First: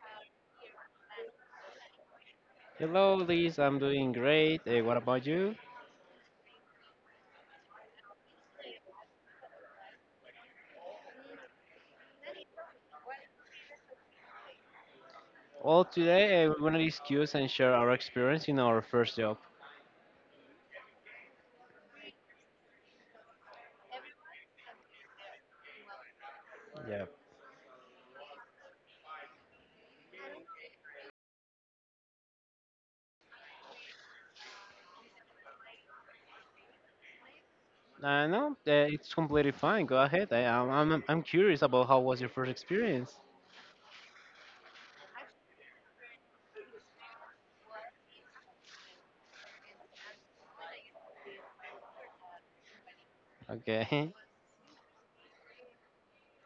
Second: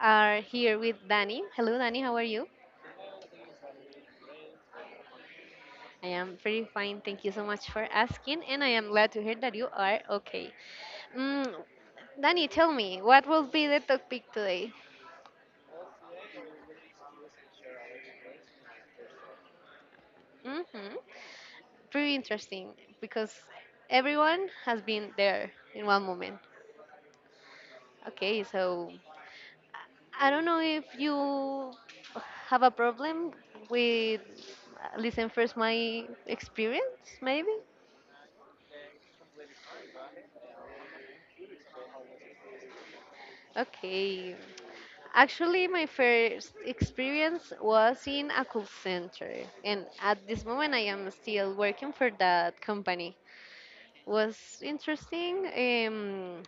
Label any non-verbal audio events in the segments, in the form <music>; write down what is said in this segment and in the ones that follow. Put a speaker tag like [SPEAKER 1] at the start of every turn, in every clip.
[SPEAKER 1] are here with Danny. Hello, Danny. How are you?
[SPEAKER 2] Hello, Liz. I'm doing great. What about you?
[SPEAKER 1] I am pretty fine. Thank you so much for asking, and I am glad to hear that you are okay. Mm, Danny, tell me, what will be the topic today?
[SPEAKER 2] Well, today we're going to discuss and share our experience in our first job.
[SPEAKER 1] Hmm. Pretty interesting because everyone has been there in one moment.
[SPEAKER 2] Yeah.
[SPEAKER 1] Okay, so I don't know if you have a problem with listen first my experience, maybe.
[SPEAKER 2] No, It's completely fine. Go ahead. I'm curious about how was your first experience.
[SPEAKER 1] Okay. Actually, my first experience was in a call center, and at this moment, I am still working for that company.
[SPEAKER 2] Okay. <laughs>
[SPEAKER 1] Was interesting.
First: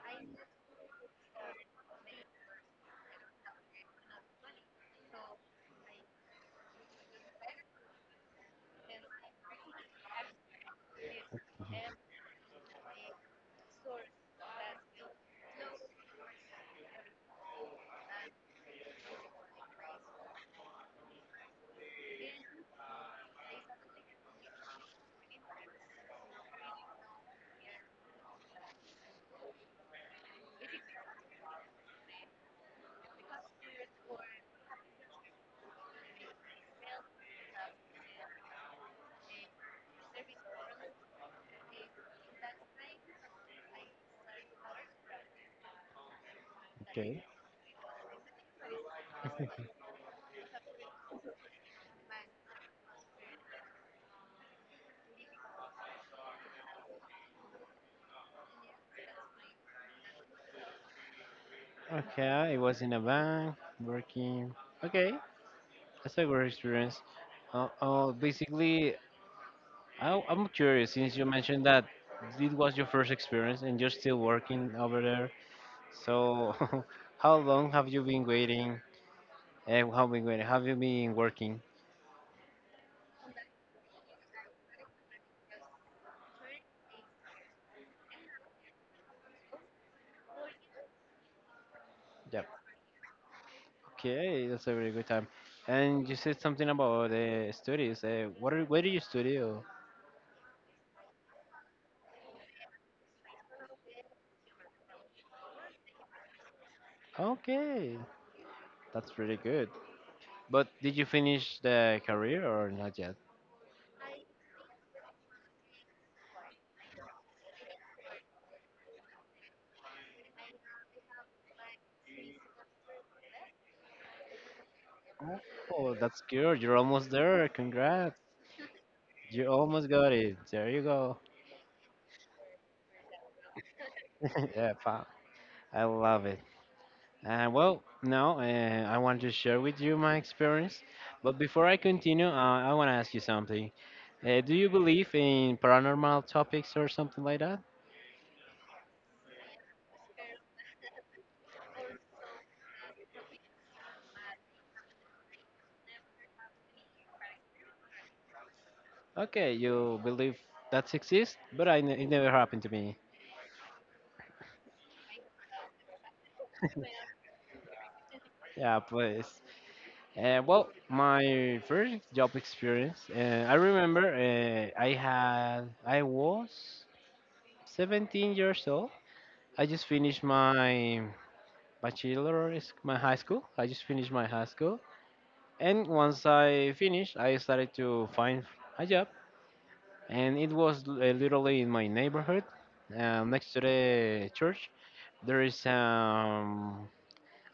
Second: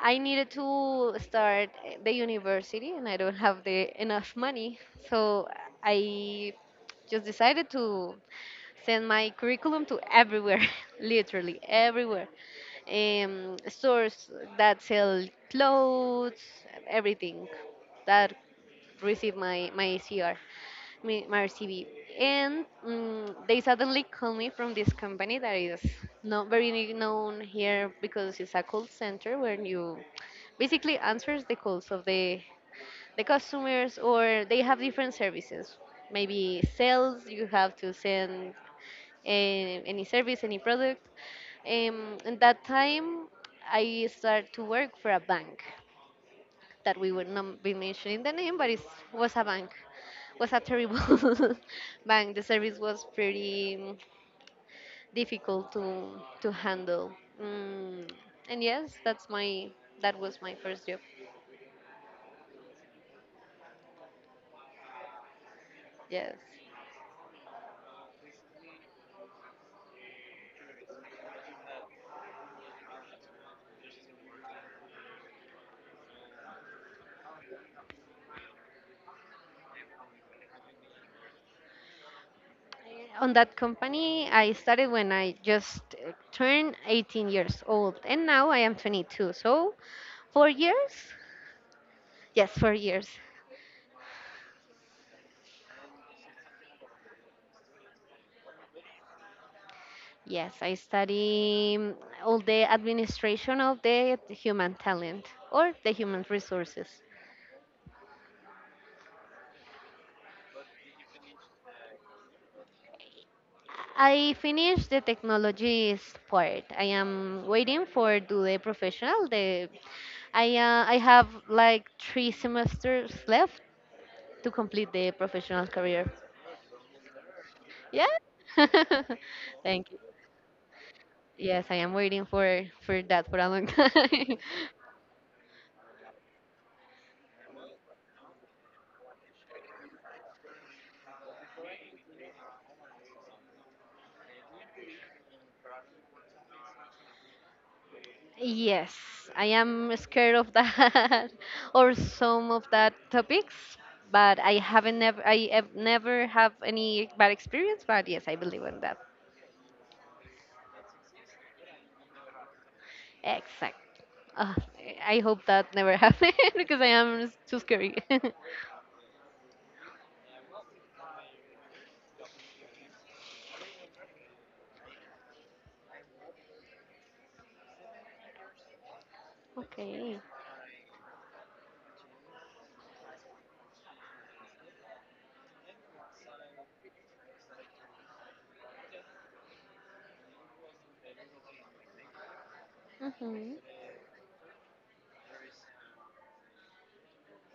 [SPEAKER 1] I needed to start the university, and I don't have the enough money, so I just decided to send my curriculum to everywhere, <laughs> literally everywhere. Stores that sell clothes, everything that receive my CR, my CV. And they suddenly call me from this company that is not very known here because it's a call center where you basically answers the calls of the customers, or they have different services, maybe sales. You have to send any service, any product. And that time, I started to work for a bank that we
[SPEAKER 2] Okay.
[SPEAKER 1] would not be mentioning the name, but it was a bank. Was a terrible <laughs> bank. The service was pretty difficult to handle. Mm, and yes, that was my first job.
[SPEAKER 2] Okay. It was in a bank working. Okay. That's a
[SPEAKER 1] Yes.
[SPEAKER 2] great experience. Basically, I'm curious since you mentioned that it was your first experience and you're still working over there. So, <laughs> how long have you been waiting? Have you been working?
[SPEAKER 1] On that company, I started when I just turned 18 years old, and now I am 22. So, 4 years.
[SPEAKER 2] Yep.
[SPEAKER 1] Yes, 4 years.
[SPEAKER 2] Okay, that's a very good time. And you said something about the studies. Where do you study? Or-
[SPEAKER 1] Yes, I study all the administration of the human talent or the human resources.
[SPEAKER 2] Okay, that's really good. But did you finish the career or not yet?
[SPEAKER 1] I finished the technologies part. I am waiting for do the professional. The I have like three semesters left to complete the professional
[SPEAKER 2] Oh,
[SPEAKER 1] career.
[SPEAKER 2] that's good. You're almost there.
[SPEAKER 1] Yeah.
[SPEAKER 2] Congrats.
[SPEAKER 1] <laughs>
[SPEAKER 2] You almost
[SPEAKER 1] Thank you.
[SPEAKER 2] got it. There you go.
[SPEAKER 1] Yes, I am waiting for that for a long time.
[SPEAKER 2] <laughs> Yeah,
[SPEAKER 1] <laughs>
[SPEAKER 2] pa. I love it. Well, no, I want to share with you my experience. But before I continue, I want to ask you something. Do you believe in paranormal topics or something like that?
[SPEAKER 1] Yes, I am scared of that <laughs> or some of that topics, but I have never have any bad experience, but yes, I believe in that.
[SPEAKER 2] Okay, you believe that exists, but it never happened to me.
[SPEAKER 1] Exact. Ah, I hope that never <laughs> happened because I am too scary. <laughs>
[SPEAKER 2] Yeah, please. My first job experience, I remember I was 17 years old. I just
[SPEAKER 1] Okay.
[SPEAKER 2] finished my bachelor's, my high school. I just finished my high school. And once I finished, I started to find a job, and it was literally in my neighborhood, next
[SPEAKER 1] Mhm.
[SPEAKER 2] to the church. There is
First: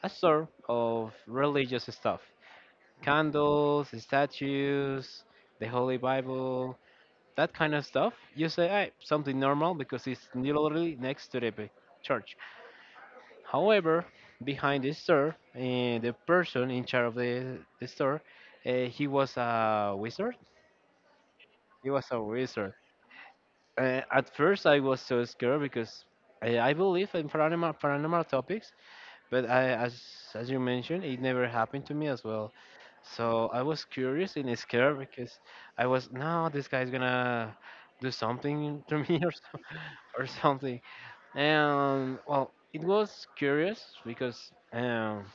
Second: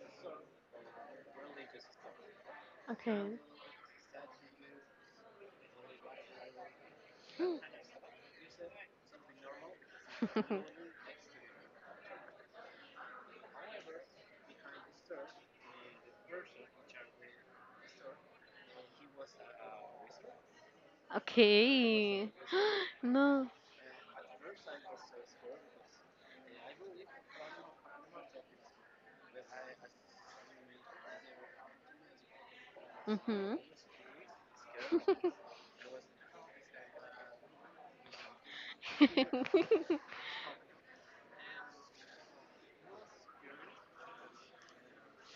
[SPEAKER 2] a store of religious stuff,
[SPEAKER 1] Okay.
[SPEAKER 2] candles, statues, the Holy Bible, that kind of stuff. You say, "Hey, something normal because it's
[SPEAKER 1] <gasps>
[SPEAKER 2] literally next to the church." However, behind the store, the person in charge of the store, he was a wizard.
[SPEAKER 1] <laughs>
[SPEAKER 2] It was a
[SPEAKER 1] Okay.
[SPEAKER 2] wizard.
[SPEAKER 1] <gasps> No.
[SPEAKER 2] At first, I was so scared because I believe in paranormal topics, but I, as you mentioned, it never happened to me as well. So
[SPEAKER 1] Mhm.
[SPEAKER 2] I was curious and scared
[SPEAKER 1] <laughs>
[SPEAKER 2] because
[SPEAKER 1] <laughs>
[SPEAKER 2] I was, no, this guy's gonna do something <laughs> to me or so, <laughs> or something. And well, it was curious because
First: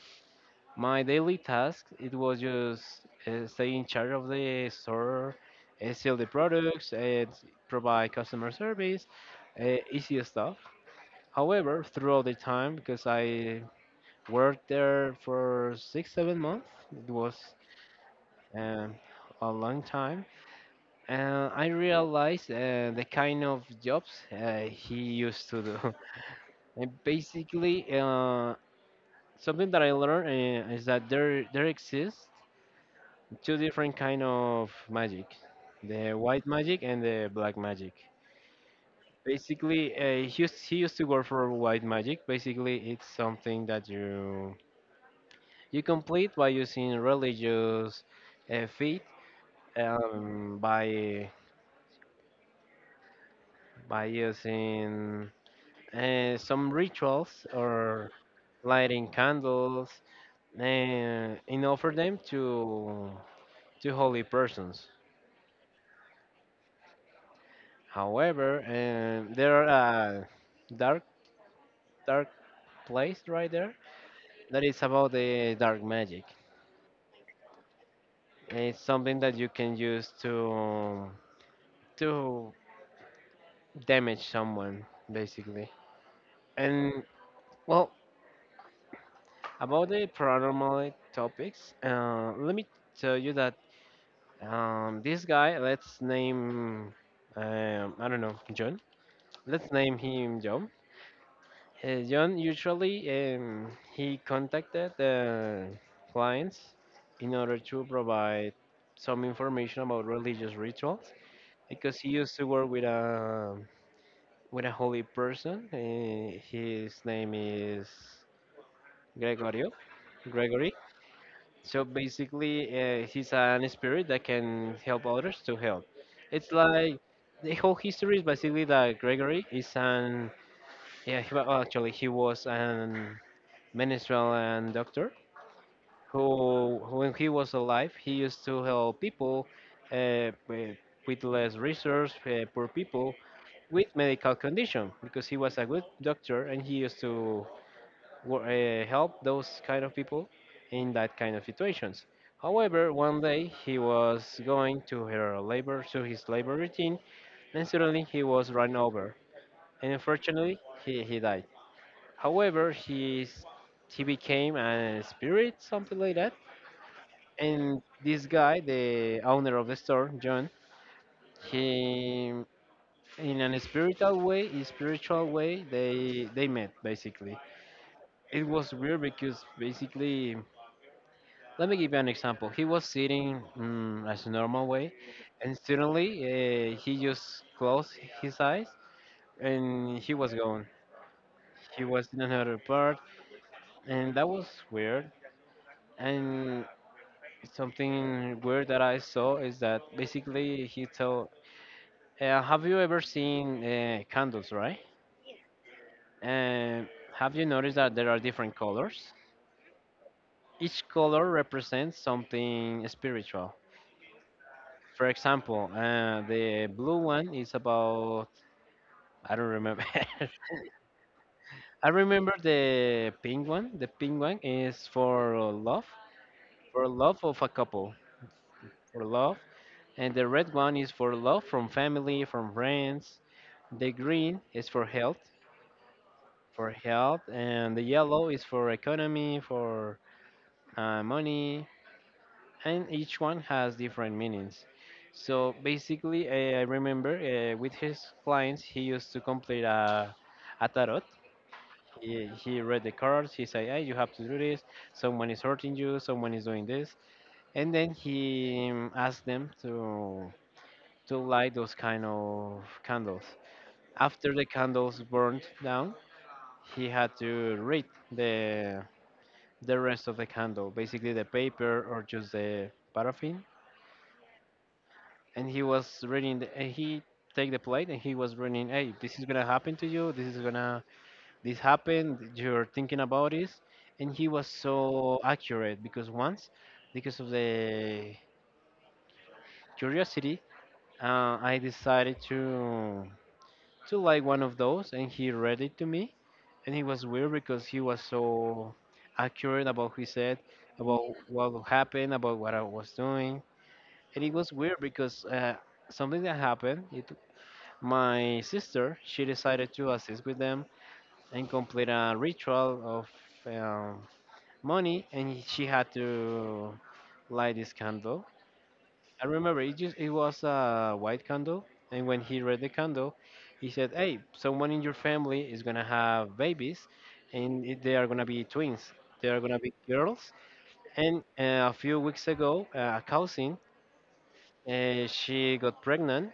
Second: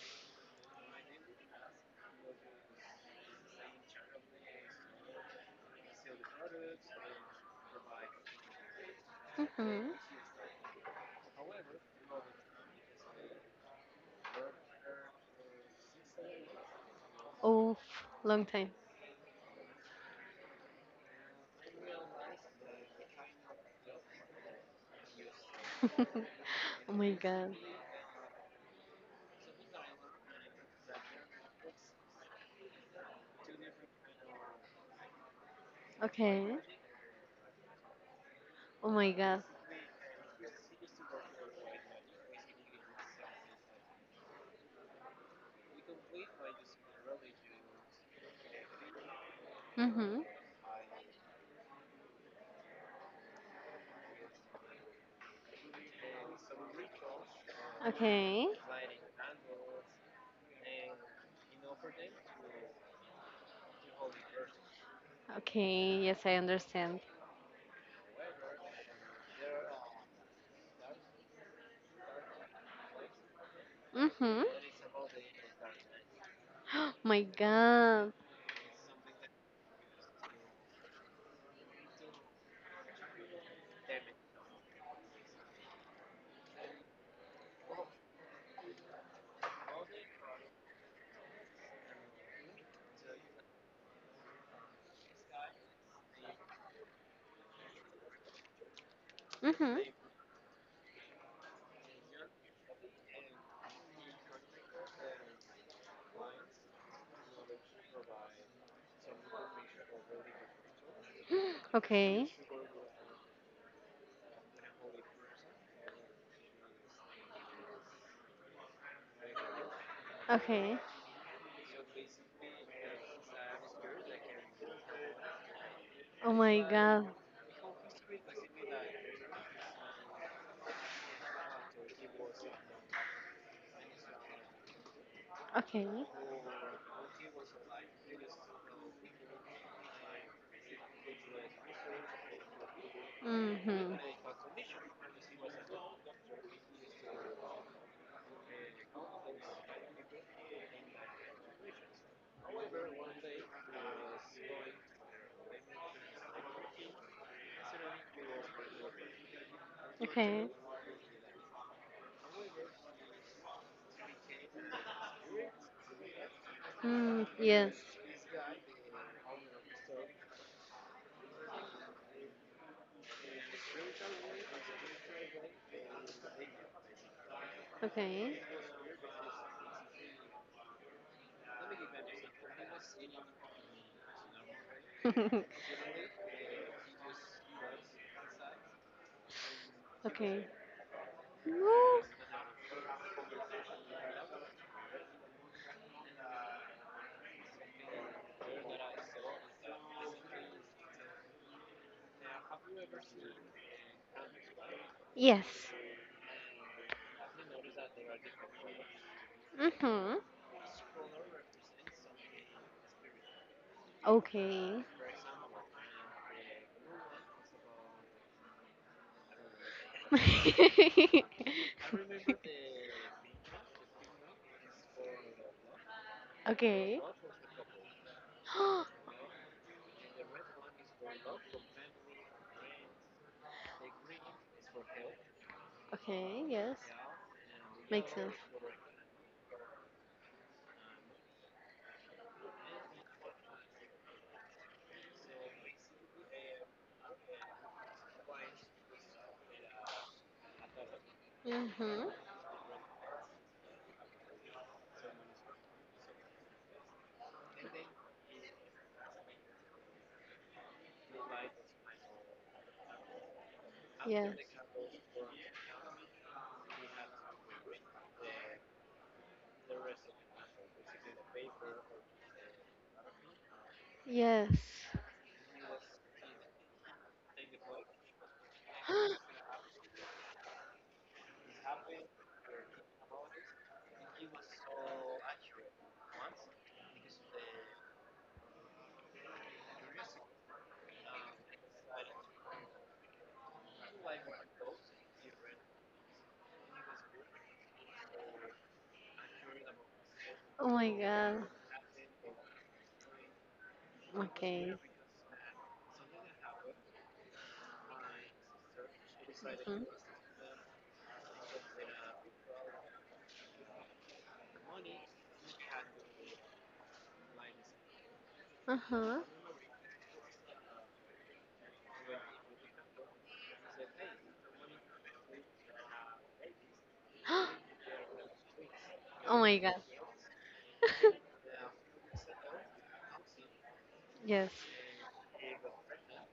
[SPEAKER 2] my daily task it was just stay in charge of the store, sell the products, provide customer service,
[SPEAKER 1] Mhm.
[SPEAKER 2] easy stuff. However, throughout the time, because I worked there for six, seven months, it was
[SPEAKER 1] Oof, long time.
[SPEAKER 2] um, a long time, and I realized the kind of jobs he used to do. <laughs>
[SPEAKER 1] <laughs>
[SPEAKER 2] And
[SPEAKER 1] Oh my god.
[SPEAKER 2] basically, something that I learned is that there exists two different kind of magic: the white
[SPEAKER 1] Okay.
[SPEAKER 2] magic and the black magic.
[SPEAKER 1] Oh my god.
[SPEAKER 2] Basically he used to work for white magic. Basically it's something that you complete by using religious faith,
[SPEAKER 1] Mm-hmm.
[SPEAKER 2] by using some rituals or
[SPEAKER 1] Okay.
[SPEAKER 2] lighting candles, and offer them to holy persons.
[SPEAKER 1] Okay. Yes, I understand.
[SPEAKER 2] However there are dark dark place right there
[SPEAKER 1] Mm-hmm.
[SPEAKER 2] that is about the dark magic.
[SPEAKER 1] <gasps> My god.
[SPEAKER 2] And it's something that you can use to to damage someone basically. And well, about the paranormal topics, let me tell you that this guy, let's name, I don't know, John. Let's
[SPEAKER 1] Mm-hmm.
[SPEAKER 2] name him John. John usually he contacted the clients in order to provide some information about religious rituals because he
[SPEAKER 1] Okay.
[SPEAKER 2] used to work with a holy person. His name is Gregorio Gregory.
[SPEAKER 1] Okay.
[SPEAKER 2] So basically, he's an spirit that can help others to help.
[SPEAKER 1] Oh
[SPEAKER 2] It's
[SPEAKER 1] my
[SPEAKER 2] like
[SPEAKER 1] god.
[SPEAKER 2] the whole history is basically that Gregory is an, yeah actually he was an Venezuelan doctor
[SPEAKER 1] Okay.
[SPEAKER 2] who, when he was alive, he used to help people uh, with, with less resource, poor people with
[SPEAKER 1] Mm-hmm.
[SPEAKER 2] medical condition because he was a good doctor and he used to help those kind of people in that kind of situations. However, one day he was going to her labor to his labor routine and suddenly he was run over, and
[SPEAKER 1] Okay.
[SPEAKER 2] unfortunately he died. However, he's he became a spirit, something like that.
[SPEAKER 1] Mm, yes.
[SPEAKER 2] And this guy, the owner of the store, John, he in an spiritual way, they met basically.
[SPEAKER 1] Okay.
[SPEAKER 2] It was weird because basically, let me give you an example. He was sitting mm, as a normal way, and
[SPEAKER 1] <laughs>
[SPEAKER 2] suddenly he just closed his eyes and he was
[SPEAKER 1] Okay.
[SPEAKER 2] gone. He
[SPEAKER 1] Woo.
[SPEAKER 2] was in another part, and that was weird. And something weird that I saw is that basically he told, "Have you ever seen candles, right?
[SPEAKER 1] Yes.
[SPEAKER 2] And have you noticed that there are different colors?
[SPEAKER 1] Mm-hmm.
[SPEAKER 2] Each color represents something spiritual.
[SPEAKER 1] Okay.
[SPEAKER 2] For example, the blue one is about I don't remember.
[SPEAKER 1] <laughs>
[SPEAKER 2] <laughs> I remember the pink one. The pink one is for
[SPEAKER 1] Okay.
[SPEAKER 2] love of a couple, for
[SPEAKER 1] <gasps>
[SPEAKER 2] love, and the red one is for love from family, from friends." The green is
[SPEAKER 1] Okay,
[SPEAKER 2] for
[SPEAKER 1] yes.
[SPEAKER 2] health, and the
[SPEAKER 1] Makes
[SPEAKER 2] yellow
[SPEAKER 1] sense.
[SPEAKER 2] is for economy, for money, and each one has different meanings. So basically, I remember with his clients, he used to complete a tarot.
[SPEAKER 1] Mm-hmm.
[SPEAKER 2] He read the cards. He said, hey, you have to do this. Someone is hurting you. Someone is doing this. And then he asked them to light those kind of candles. After
[SPEAKER 1] Yes.
[SPEAKER 2] the candles burned down, he had to read the the rest of the candle, basically the paper or just the paraffin.
[SPEAKER 1] Yes.
[SPEAKER 2] And he was reading. The, and he take the plate and he was reading.
[SPEAKER 1] <gasps>
[SPEAKER 2] Hey,
[SPEAKER 1] Oh
[SPEAKER 2] this is gonna happen to you. This is gonna this happened. You're thinking about this. And he was so accurate because once, because of the curiosity, I decided to like one of those, and he read it to me and it was weird because he was so accurate about who he said,
[SPEAKER 1] my
[SPEAKER 2] about
[SPEAKER 1] god.
[SPEAKER 2] what happened, about what I was doing, and it was
[SPEAKER 1] Okay.
[SPEAKER 2] weird because something that happened. It, my sister, she decided
[SPEAKER 1] Mhm.
[SPEAKER 2] to assist with them and complete a ritual of um, money, and she had to light this candle.
[SPEAKER 1] Uh-huh.
[SPEAKER 2] I remember it just it was a white candle, and when he read the candle, he said, "Hey, someone in your family is gonna have babies, and
[SPEAKER 1] <gasps>
[SPEAKER 2] they are gonna be twins. They are
[SPEAKER 1] Oh
[SPEAKER 2] gonna
[SPEAKER 1] my
[SPEAKER 2] be
[SPEAKER 1] god.
[SPEAKER 2] girls." And
[SPEAKER 1] <laughs>
[SPEAKER 2] a few weeks ago, a cousin,
[SPEAKER 1] Yes.
[SPEAKER 2] she got pregnant,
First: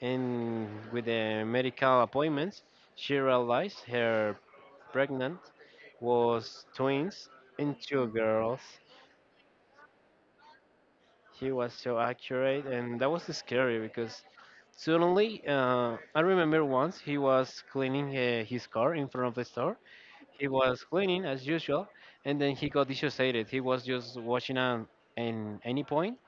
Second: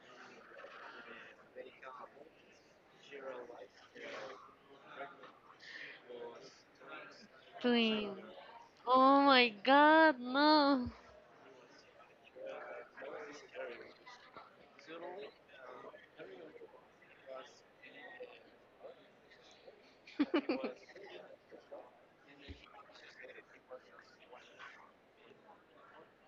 [SPEAKER 2] and with the medical appointments, she realized her pregnant was twins and two
[SPEAKER 1] Twin.
[SPEAKER 2] girls.
[SPEAKER 1] Oh my god, no.
[SPEAKER 2] He was so accurate, and that was scary because suddenly, I remember once he was cleaning his car in front of the store. He was
[SPEAKER 1] <laughs>
[SPEAKER 2] cleaning as usual, and then he got dissociated. He was just watching an any point,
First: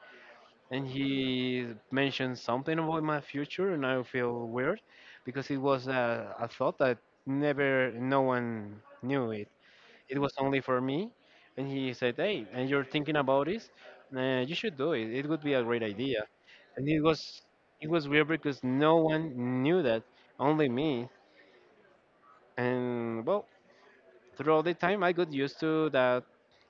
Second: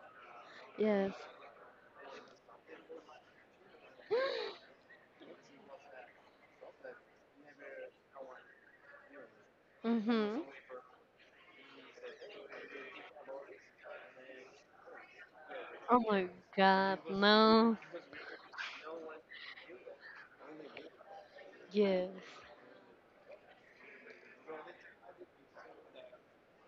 [SPEAKER 2] and
[SPEAKER 1] Yes.
[SPEAKER 2] he mentioned something about my future, and I feel weird because it was a thought that never no one knew it, it was
[SPEAKER 1] Mm-hmm.
[SPEAKER 2] only for me. And he said, "Hey, and you're thinking about this? You should do it. It would be a great
[SPEAKER 1] Oh
[SPEAKER 2] idea."
[SPEAKER 1] my
[SPEAKER 2] And
[SPEAKER 1] god, no.
[SPEAKER 2] it was weird because no one knew that, only me.
[SPEAKER 1] Yes.
[SPEAKER 2] And well, throughout the time, I got used to that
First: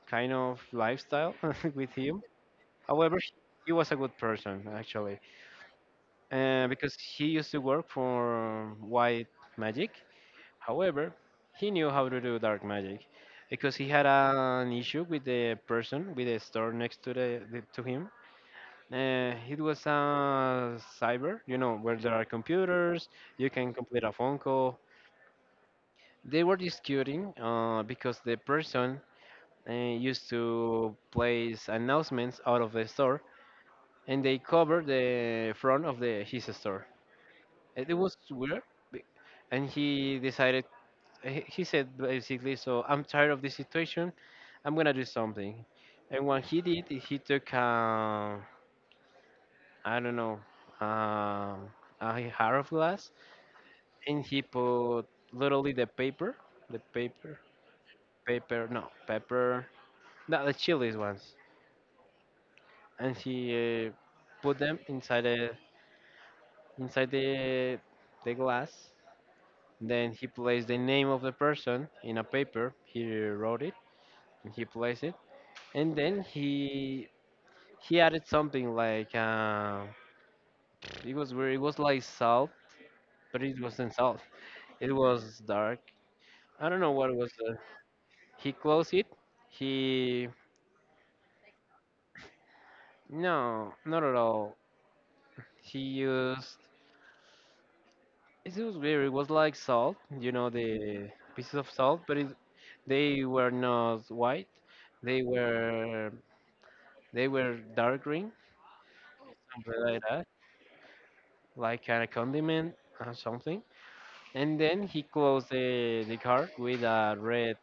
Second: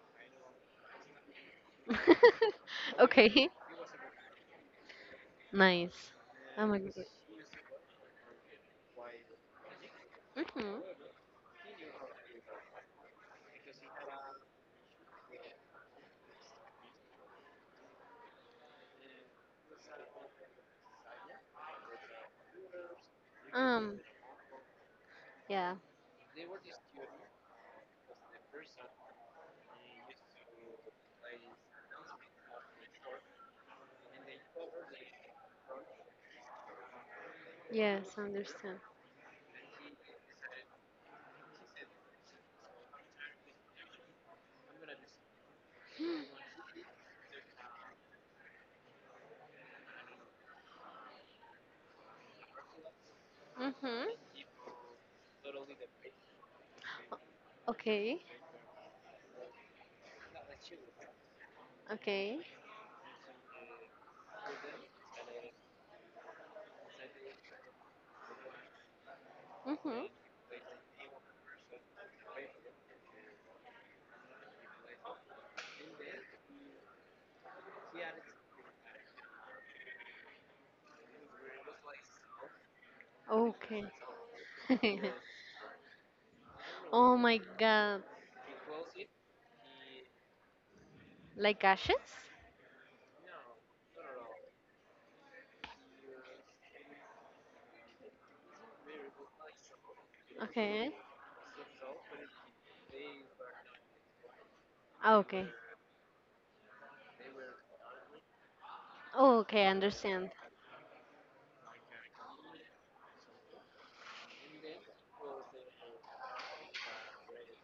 [SPEAKER 2] kind of lifestyle <laughs> with him.
[SPEAKER 1] <laughs>
[SPEAKER 2] However,
[SPEAKER 1] Okay.
[SPEAKER 2] he was a good person actually,
[SPEAKER 1] Nice. I'm
[SPEAKER 2] because
[SPEAKER 1] agree.
[SPEAKER 2] he used to work for White Magic.
[SPEAKER 1] Mhm.
[SPEAKER 2] However, he knew how to do dark magic because he had an issue with the person with the store next to the to him. It was a cyber, you know, where there are computers, you can
[SPEAKER 1] Um.
[SPEAKER 2] complete a phone call.
[SPEAKER 1] Yeah.
[SPEAKER 2] They were disputing because the person used to place announcements out of the store and they covered the front of the his store. It
[SPEAKER 1] Yes.
[SPEAKER 2] was weird,
[SPEAKER 1] Understand.
[SPEAKER 2] be- and he decided he said basically, so I'm tired of this situation. I'm gonna do something. And when he did, he took I don't know um, a jar of glass,
[SPEAKER 1] Mhm.
[SPEAKER 2] and he put literally the paper, the paper,
[SPEAKER 1] Okay.
[SPEAKER 2] paper, no pepper, not the chilies ones,
[SPEAKER 1] Okay.
[SPEAKER 2] and he put them inside the inside the the glass.
[SPEAKER 1] Mhm.
[SPEAKER 2] Then he placed the name of the person in a paper. He wrote it and he placed it, and then he added something like it was weird. It was like salt, but it
[SPEAKER 1] Okay.
[SPEAKER 2] wasn't salt. It
[SPEAKER 1] <laughs>
[SPEAKER 2] was dark. I don't know what
[SPEAKER 1] Oh
[SPEAKER 2] it was.
[SPEAKER 1] my God.
[SPEAKER 2] He closed it. He
[SPEAKER 1] Like ashes?
[SPEAKER 2] no, not at all. He used. It was weird. It was like salt. You know
[SPEAKER 1] Okay.
[SPEAKER 2] the pieces of salt, but it, they were not white.
[SPEAKER 1] Ah,
[SPEAKER 2] They
[SPEAKER 1] okay.
[SPEAKER 2] were dark green,
[SPEAKER 1] Oh, okay.
[SPEAKER 2] something like that,
[SPEAKER 1] Understand.
[SPEAKER 2] like kind of condiment or something, and then he closed the car with a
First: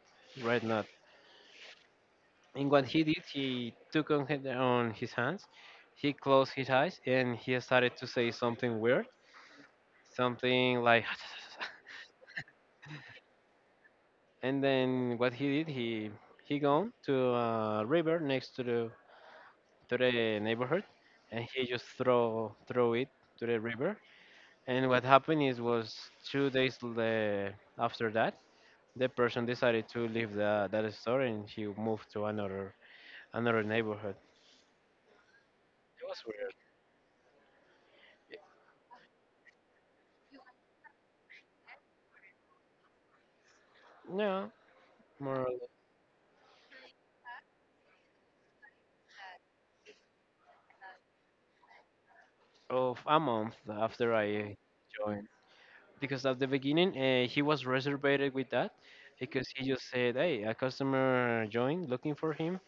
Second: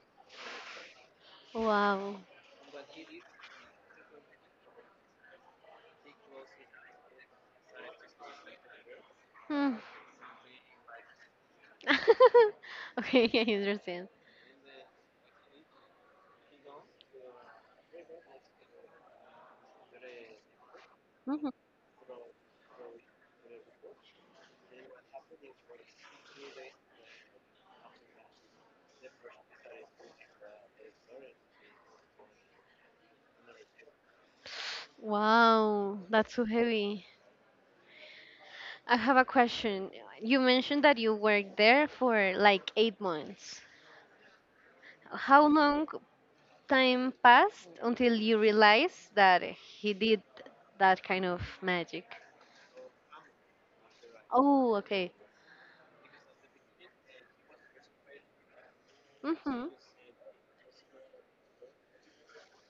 [SPEAKER 2] red knot.
[SPEAKER 1] Wow.
[SPEAKER 2] And what he did, he took on on his hands, he closed his eyes, and he started to say something weird,
[SPEAKER 1] Hmm.
[SPEAKER 2] something like. <laughs>
[SPEAKER 1] <laughs> Okay. <laughs> I understand.
[SPEAKER 2] And then what he did, he gone to a river next to the neighborhood, and
[SPEAKER 1] Mhm.
[SPEAKER 2] he just throw it to the river. And what happened is was 2 days after that, the person decided to leave that store and he moved to another neighborhood.
[SPEAKER 1] Wow.
[SPEAKER 2] It was
[SPEAKER 1] That's so
[SPEAKER 2] weird.
[SPEAKER 1] heavy. I have a question. You mentioned that you worked there for like 8 months.
[SPEAKER 2] Yeah, more
[SPEAKER 1] How
[SPEAKER 2] or less.
[SPEAKER 1] long time passed until you realize that he did that kind of magic?
[SPEAKER 2] Of a month after I
[SPEAKER 1] Oh, okay.
[SPEAKER 2] joined, because at the beginning he was reserved with that, because he
[SPEAKER 1] Mhm.
[SPEAKER 2] just said, "Hey, a customer joined looking for him."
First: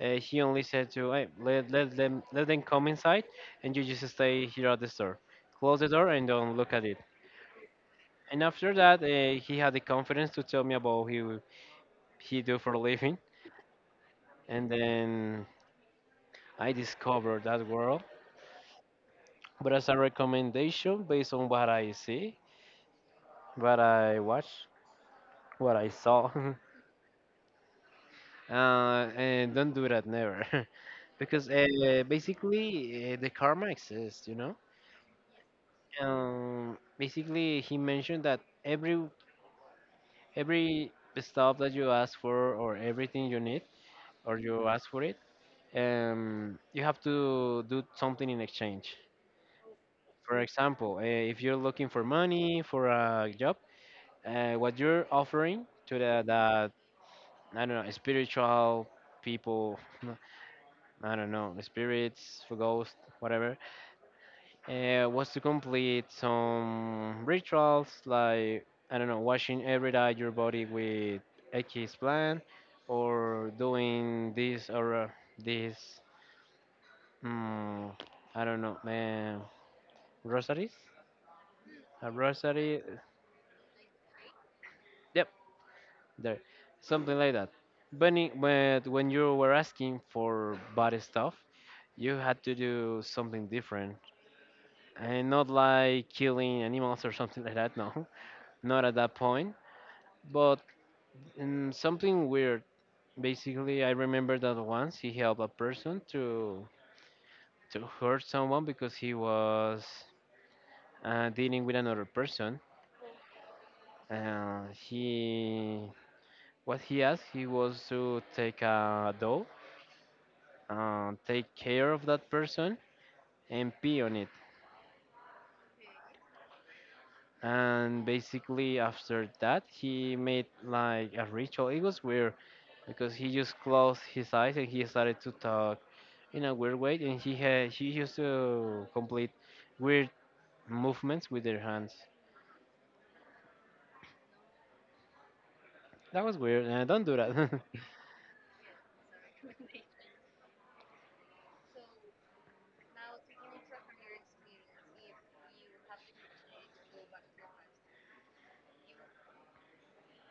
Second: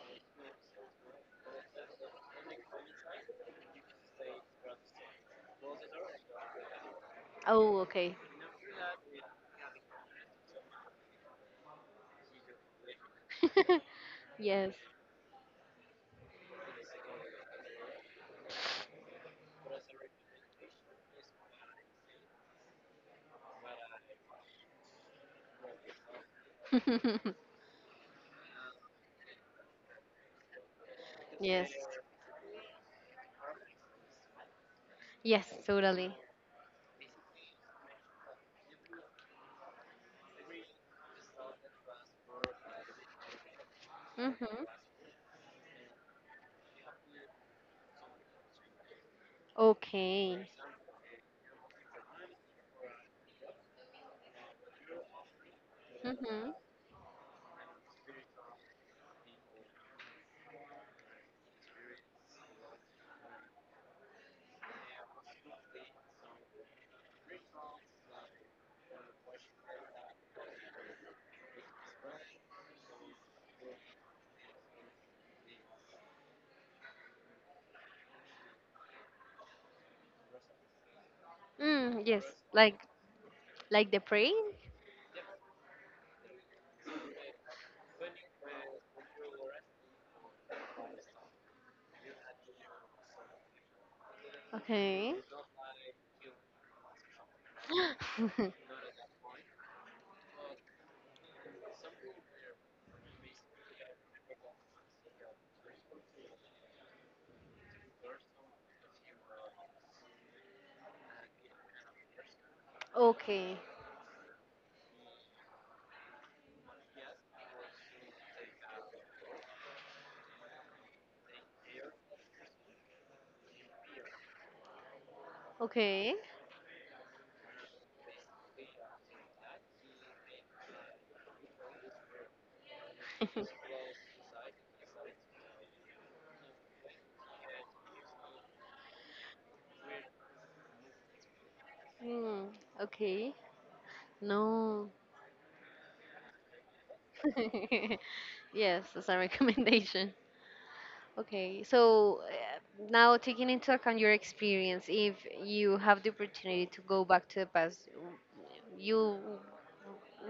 [SPEAKER 2] He only said to, "Hey, let them come inside, and you just stay here at the store, close the door and don't look at it."
[SPEAKER 1] Oh, okay.
[SPEAKER 2] And after that, he had the confidence to tell me about he do for a living,
[SPEAKER 1] <laughs>
[SPEAKER 2] and
[SPEAKER 1] Yes.
[SPEAKER 2] then I discovered that world. But as a recommendation based on what I see, what I watch, what I saw, <laughs>
[SPEAKER 1] <laughs>
[SPEAKER 2] and don't do that never. <laughs> Because
[SPEAKER 1] Yes.
[SPEAKER 2] basically the karma exists, you know.
[SPEAKER 1] Yes, totally.
[SPEAKER 2] Basically, he mentioned that every stuff that you ask for, or everything you need or
[SPEAKER 1] Mhm.
[SPEAKER 2] you ask for it, you have to do something in exchange.
[SPEAKER 1] Okay.
[SPEAKER 2] For example, if you're looking for money for a job, what you're offering to the,
[SPEAKER 1] Mhm.
[SPEAKER 2] the I don't know, spiritual people, <laughs> I don't know, spirits for ghosts, whatever, was to complete some rituals, like I don't know, washing every day your body with X plant or doing this, or this, mm, I don't know man, rosaries,
[SPEAKER 1] Mm,
[SPEAKER 2] a
[SPEAKER 1] yes, like
[SPEAKER 2] rosary,
[SPEAKER 1] like the prey.
[SPEAKER 2] yep, there, something like that. But, but when you were asking for bad stuff, you had to do something different.
[SPEAKER 1] Okay.
[SPEAKER 2] And not like killing animals or <laughs> something like that, no.
[SPEAKER 1] <gasps>
[SPEAKER 2] <laughs>
[SPEAKER 1] <laughs>
[SPEAKER 2] Not at that point, but, something weird. Basically, I remember that once he helped a person to hurt someone because he was dealing with another person.
[SPEAKER 1] Okay.
[SPEAKER 2] He, what he asked he was to take a doll, take care of that person, and pee on it.
[SPEAKER 1] Okay.
[SPEAKER 2] And basically, after that, he made like a ritual. It was weird because he just closed
[SPEAKER 1] <laughs>
[SPEAKER 2] his eyes and he started to talk in a weird way. And he had he used to complete weird movements with their hands.
[SPEAKER 1] Mm, okay. No.
[SPEAKER 2] That was weird. Don't do that.
[SPEAKER 1] <laughs>
[SPEAKER 2] <laughs>
[SPEAKER 1] Yes, that's a recommendation. Okay, so now taking into account your experience, if you have the opportunity to go back to the past, you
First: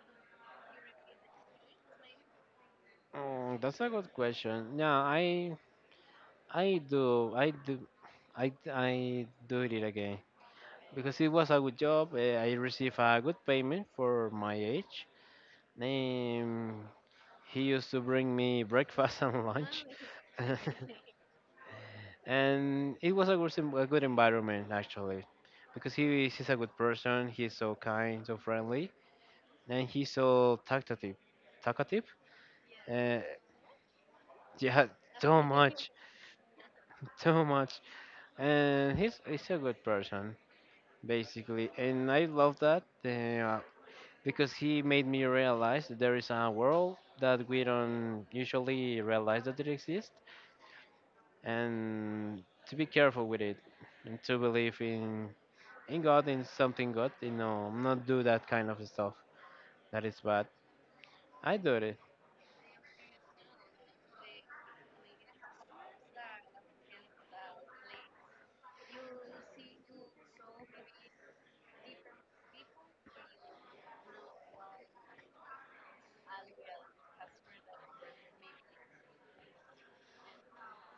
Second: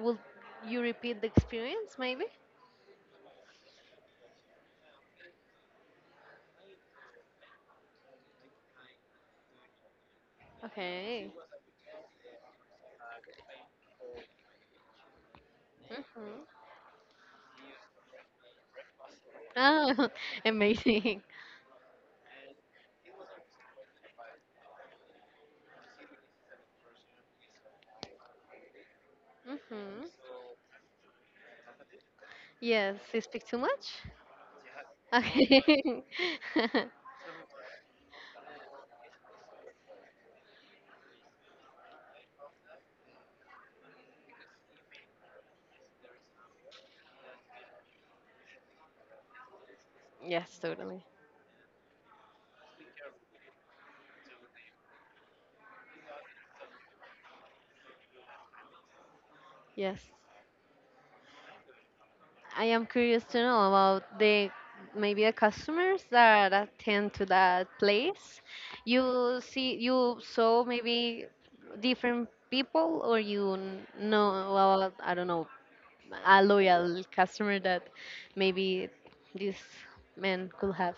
[SPEAKER 1] will you repeat the experience maybe?
[SPEAKER 2] That's a good question. Yeah, I do I do I do it again, because it
[SPEAKER 1] Okay.
[SPEAKER 2] was a good job. I received a good payment for my age.
[SPEAKER 1] Hmm.
[SPEAKER 2] Um, he used to bring me breakfast <laughs> and lunch,
[SPEAKER 1] Oh, <laughs> amazing.
[SPEAKER 2] <laughs> and it was a good, a good environment actually, because he's a good person. He's so kind, so friendly, and
[SPEAKER 1] Hmm.
[SPEAKER 2] he's so talkative. Talkative?
[SPEAKER 1] Yes,
[SPEAKER 2] Uh,
[SPEAKER 1] you speak too much?
[SPEAKER 2] yeah, too much,
[SPEAKER 1] Okay. <laughs>
[SPEAKER 2] <laughs> too much. And he's a good person basically, and I love that. Because he made me realize that there is a world that we don't usually realize that it exists,
[SPEAKER 1] Yes, totally.
[SPEAKER 2] and to be careful with it, and to believe in God, in something good, you know, not do that kind of stuff
[SPEAKER 1] Yes.
[SPEAKER 2] that is bad. I do it.
[SPEAKER 1] I am curious to know about the maybe the customers that attend to that place. You see, you saw maybe different people, or you know about, I don't know, a loyal customer that maybe this man could have.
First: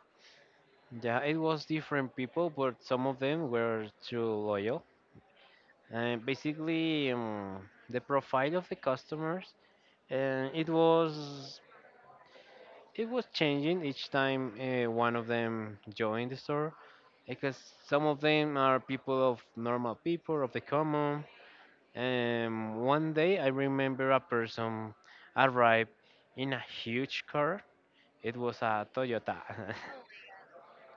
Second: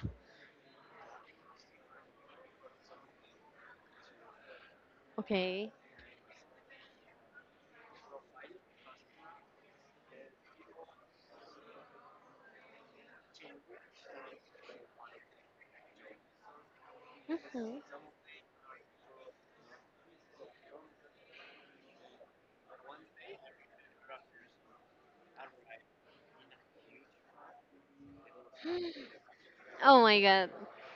[SPEAKER 2] Yeah, it was different people, but some of them were too loyal.
[SPEAKER 1] Okay.
[SPEAKER 2] And basically, the profile of the customers, and it was, it was changing each time one of them joined the store, because
[SPEAKER 1] Mhm.
[SPEAKER 2] some of them are people, of normal people of the common. And one day I remember a person arrived in a huge car. It was a Toyota.
[SPEAKER 1] Oh my god.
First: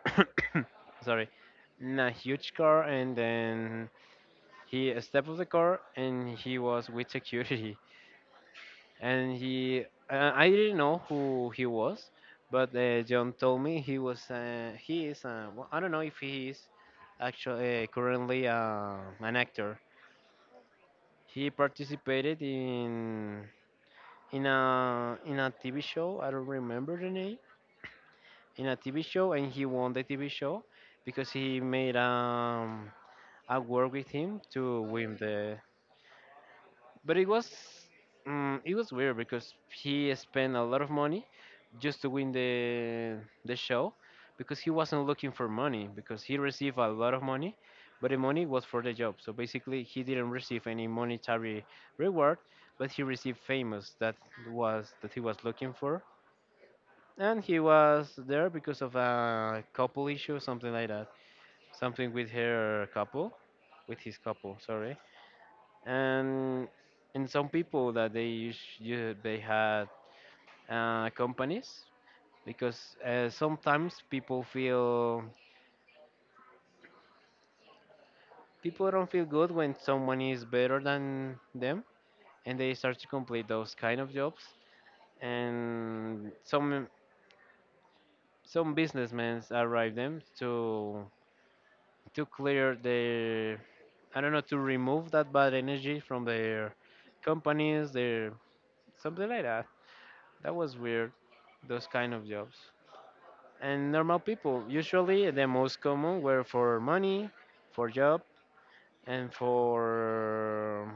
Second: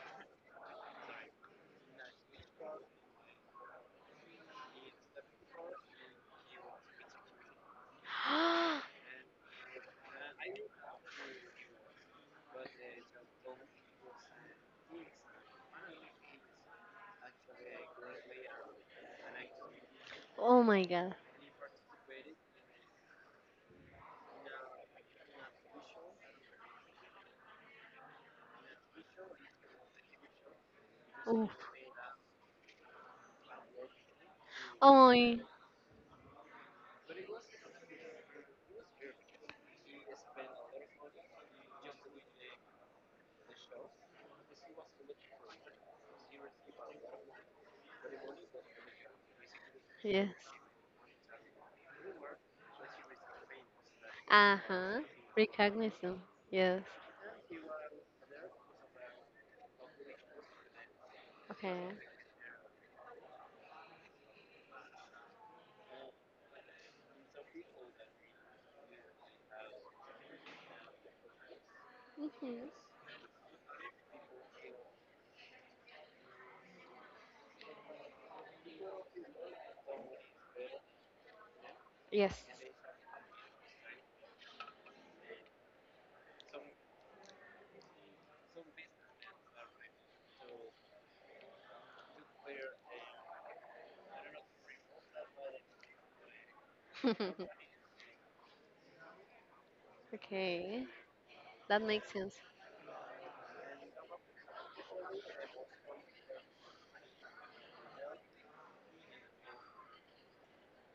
[SPEAKER 2] <coughs> Sorry, in a huge car, and then he stepped off the car, and he was with security.
[SPEAKER 1] <gasps>
[SPEAKER 2] And he, I didn't know who he was, but John told me he was. He is. Well, I don't know if he is actually currently an actor.
[SPEAKER 1] Oh my god.
[SPEAKER 2] He participated in in a TV show. I don't remember the name. In a TV show, and he won the TV show because he
[SPEAKER 1] Oof.
[SPEAKER 2] made, a work with him to
[SPEAKER 1] Oh
[SPEAKER 2] win
[SPEAKER 1] my.
[SPEAKER 2] the, but it was, it was weird because he spent a lot of money just to win the show, because he wasn't looking for money, because he received a lot of money, but the money was for the job, so basically he didn't
[SPEAKER 1] Yes.
[SPEAKER 2] receive any monetary reward, but he received famous, that
[SPEAKER 1] Uh
[SPEAKER 2] was
[SPEAKER 1] huh.
[SPEAKER 2] that he was looking for.
[SPEAKER 1] Recognition. Yes.
[SPEAKER 2] And he was there because of a couple issue, something like that,
[SPEAKER 1] Okay.
[SPEAKER 2] something with her couple, with his couple sorry, and in some people that they use you, they had companies,
[SPEAKER 1] Mhm.
[SPEAKER 2] because sometimes people feel, people don't feel good when someone is better than them,
[SPEAKER 1] Yes.
[SPEAKER 2] and they start to complete those kind of jobs. And some businessmen arrive them to clear their, I don't know, to remove that bad energy from their
[SPEAKER 1] <laughs>
[SPEAKER 2] companies, their, something like that, that was
[SPEAKER 1] Okay,
[SPEAKER 2] weird,
[SPEAKER 1] that
[SPEAKER 2] those kind
[SPEAKER 1] makes
[SPEAKER 2] of
[SPEAKER 1] sense.
[SPEAKER 2] jobs. And normal people. Usually, the most common were for money, for job, and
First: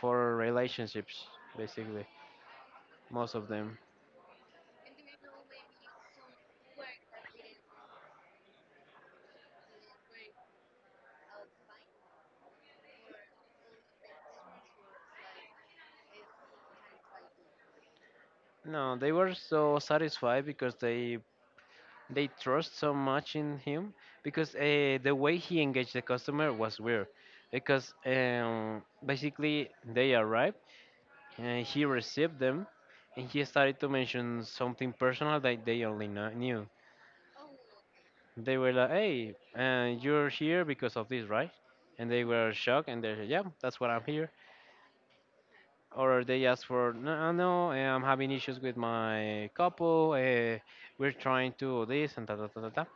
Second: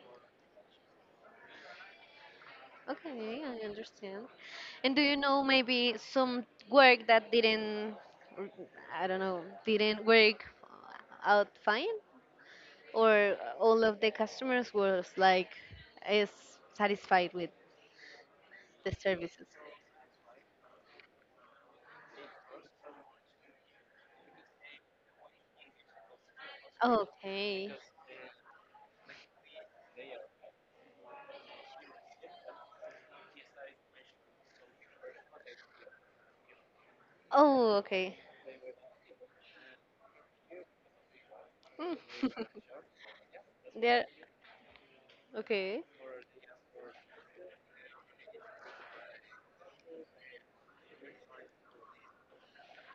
[SPEAKER 2] for relationships. Basically, most
[SPEAKER 1] Okay,
[SPEAKER 2] of
[SPEAKER 1] I
[SPEAKER 2] them.
[SPEAKER 1] understand. And do you know maybe some work that didn't, r- I don't know, didn't work out fine, or all of the customers was like is satisfied with the
[SPEAKER 2] No, they were
[SPEAKER 1] services?
[SPEAKER 2] so satisfied because they trust so much in him, because the way he engaged the customer was weird.
[SPEAKER 1] Okay.
[SPEAKER 2] Because basically they arrived, and he received them, and he started to mention something personal that they only knew.
[SPEAKER 1] Oh, okay.
[SPEAKER 2] They were like, "Hey, and you're here because of this, right?"
[SPEAKER 1] Mm.
[SPEAKER 2] And they were
[SPEAKER 1] <laughs>
[SPEAKER 2] shocked, and they're, "Yeah, that's what I'm
[SPEAKER 1] There.
[SPEAKER 2] here."
[SPEAKER 1] Okay.
[SPEAKER 2] Or they asked for, "No, no, eh, I'm having issues with my couple. We're trying to this and ta ta ta ta ta."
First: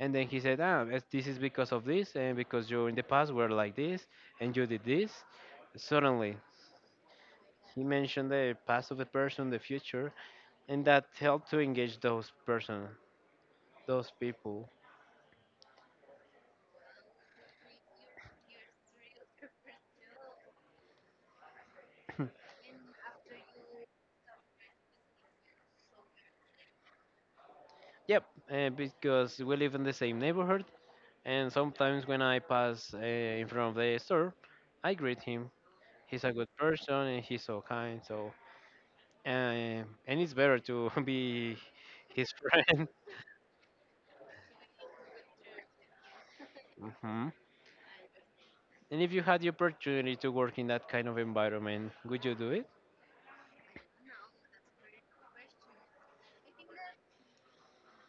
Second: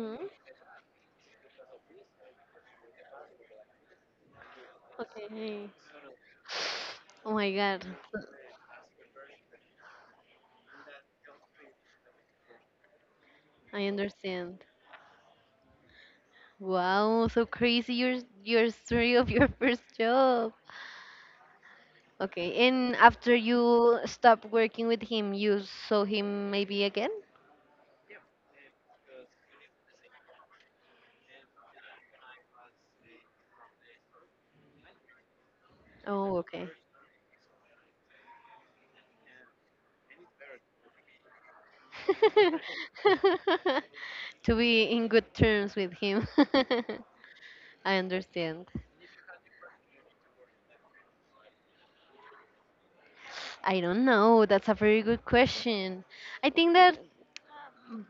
[SPEAKER 2] And then he said, "Ah, this is because of this, and because you in the past were like this, and you did this."
[SPEAKER 1] Okay.
[SPEAKER 2] Suddenly,
[SPEAKER 1] Oh my
[SPEAKER 2] he
[SPEAKER 1] God.
[SPEAKER 2] mentioned the past of the person, the future, and that helped to engage those person,
[SPEAKER 1] I
[SPEAKER 2] those
[SPEAKER 1] understand.
[SPEAKER 2] people.
[SPEAKER 1] Wow, so crazy your story of your <laughs> first job.
[SPEAKER 2] <clears throat>
[SPEAKER 1] Okay, and after you stopped working with him, you saw him maybe again?
[SPEAKER 2] Yep, because we live in the same neighborhood. And sometimes when I pass in front of the store, I greet him. He's a
[SPEAKER 1] Oh,
[SPEAKER 2] good
[SPEAKER 1] okay.
[SPEAKER 2] person and he's so kind. So and it's better to <laughs> be his friend.
[SPEAKER 1] <laughs> To be in good terms with him. <laughs>
[SPEAKER 2] Hmm.
[SPEAKER 1] I understand.
[SPEAKER 2] And if you had the opportunity to work in that kind of environment, would you do it?
[SPEAKER 1] I don't know. That's a very good question. I think that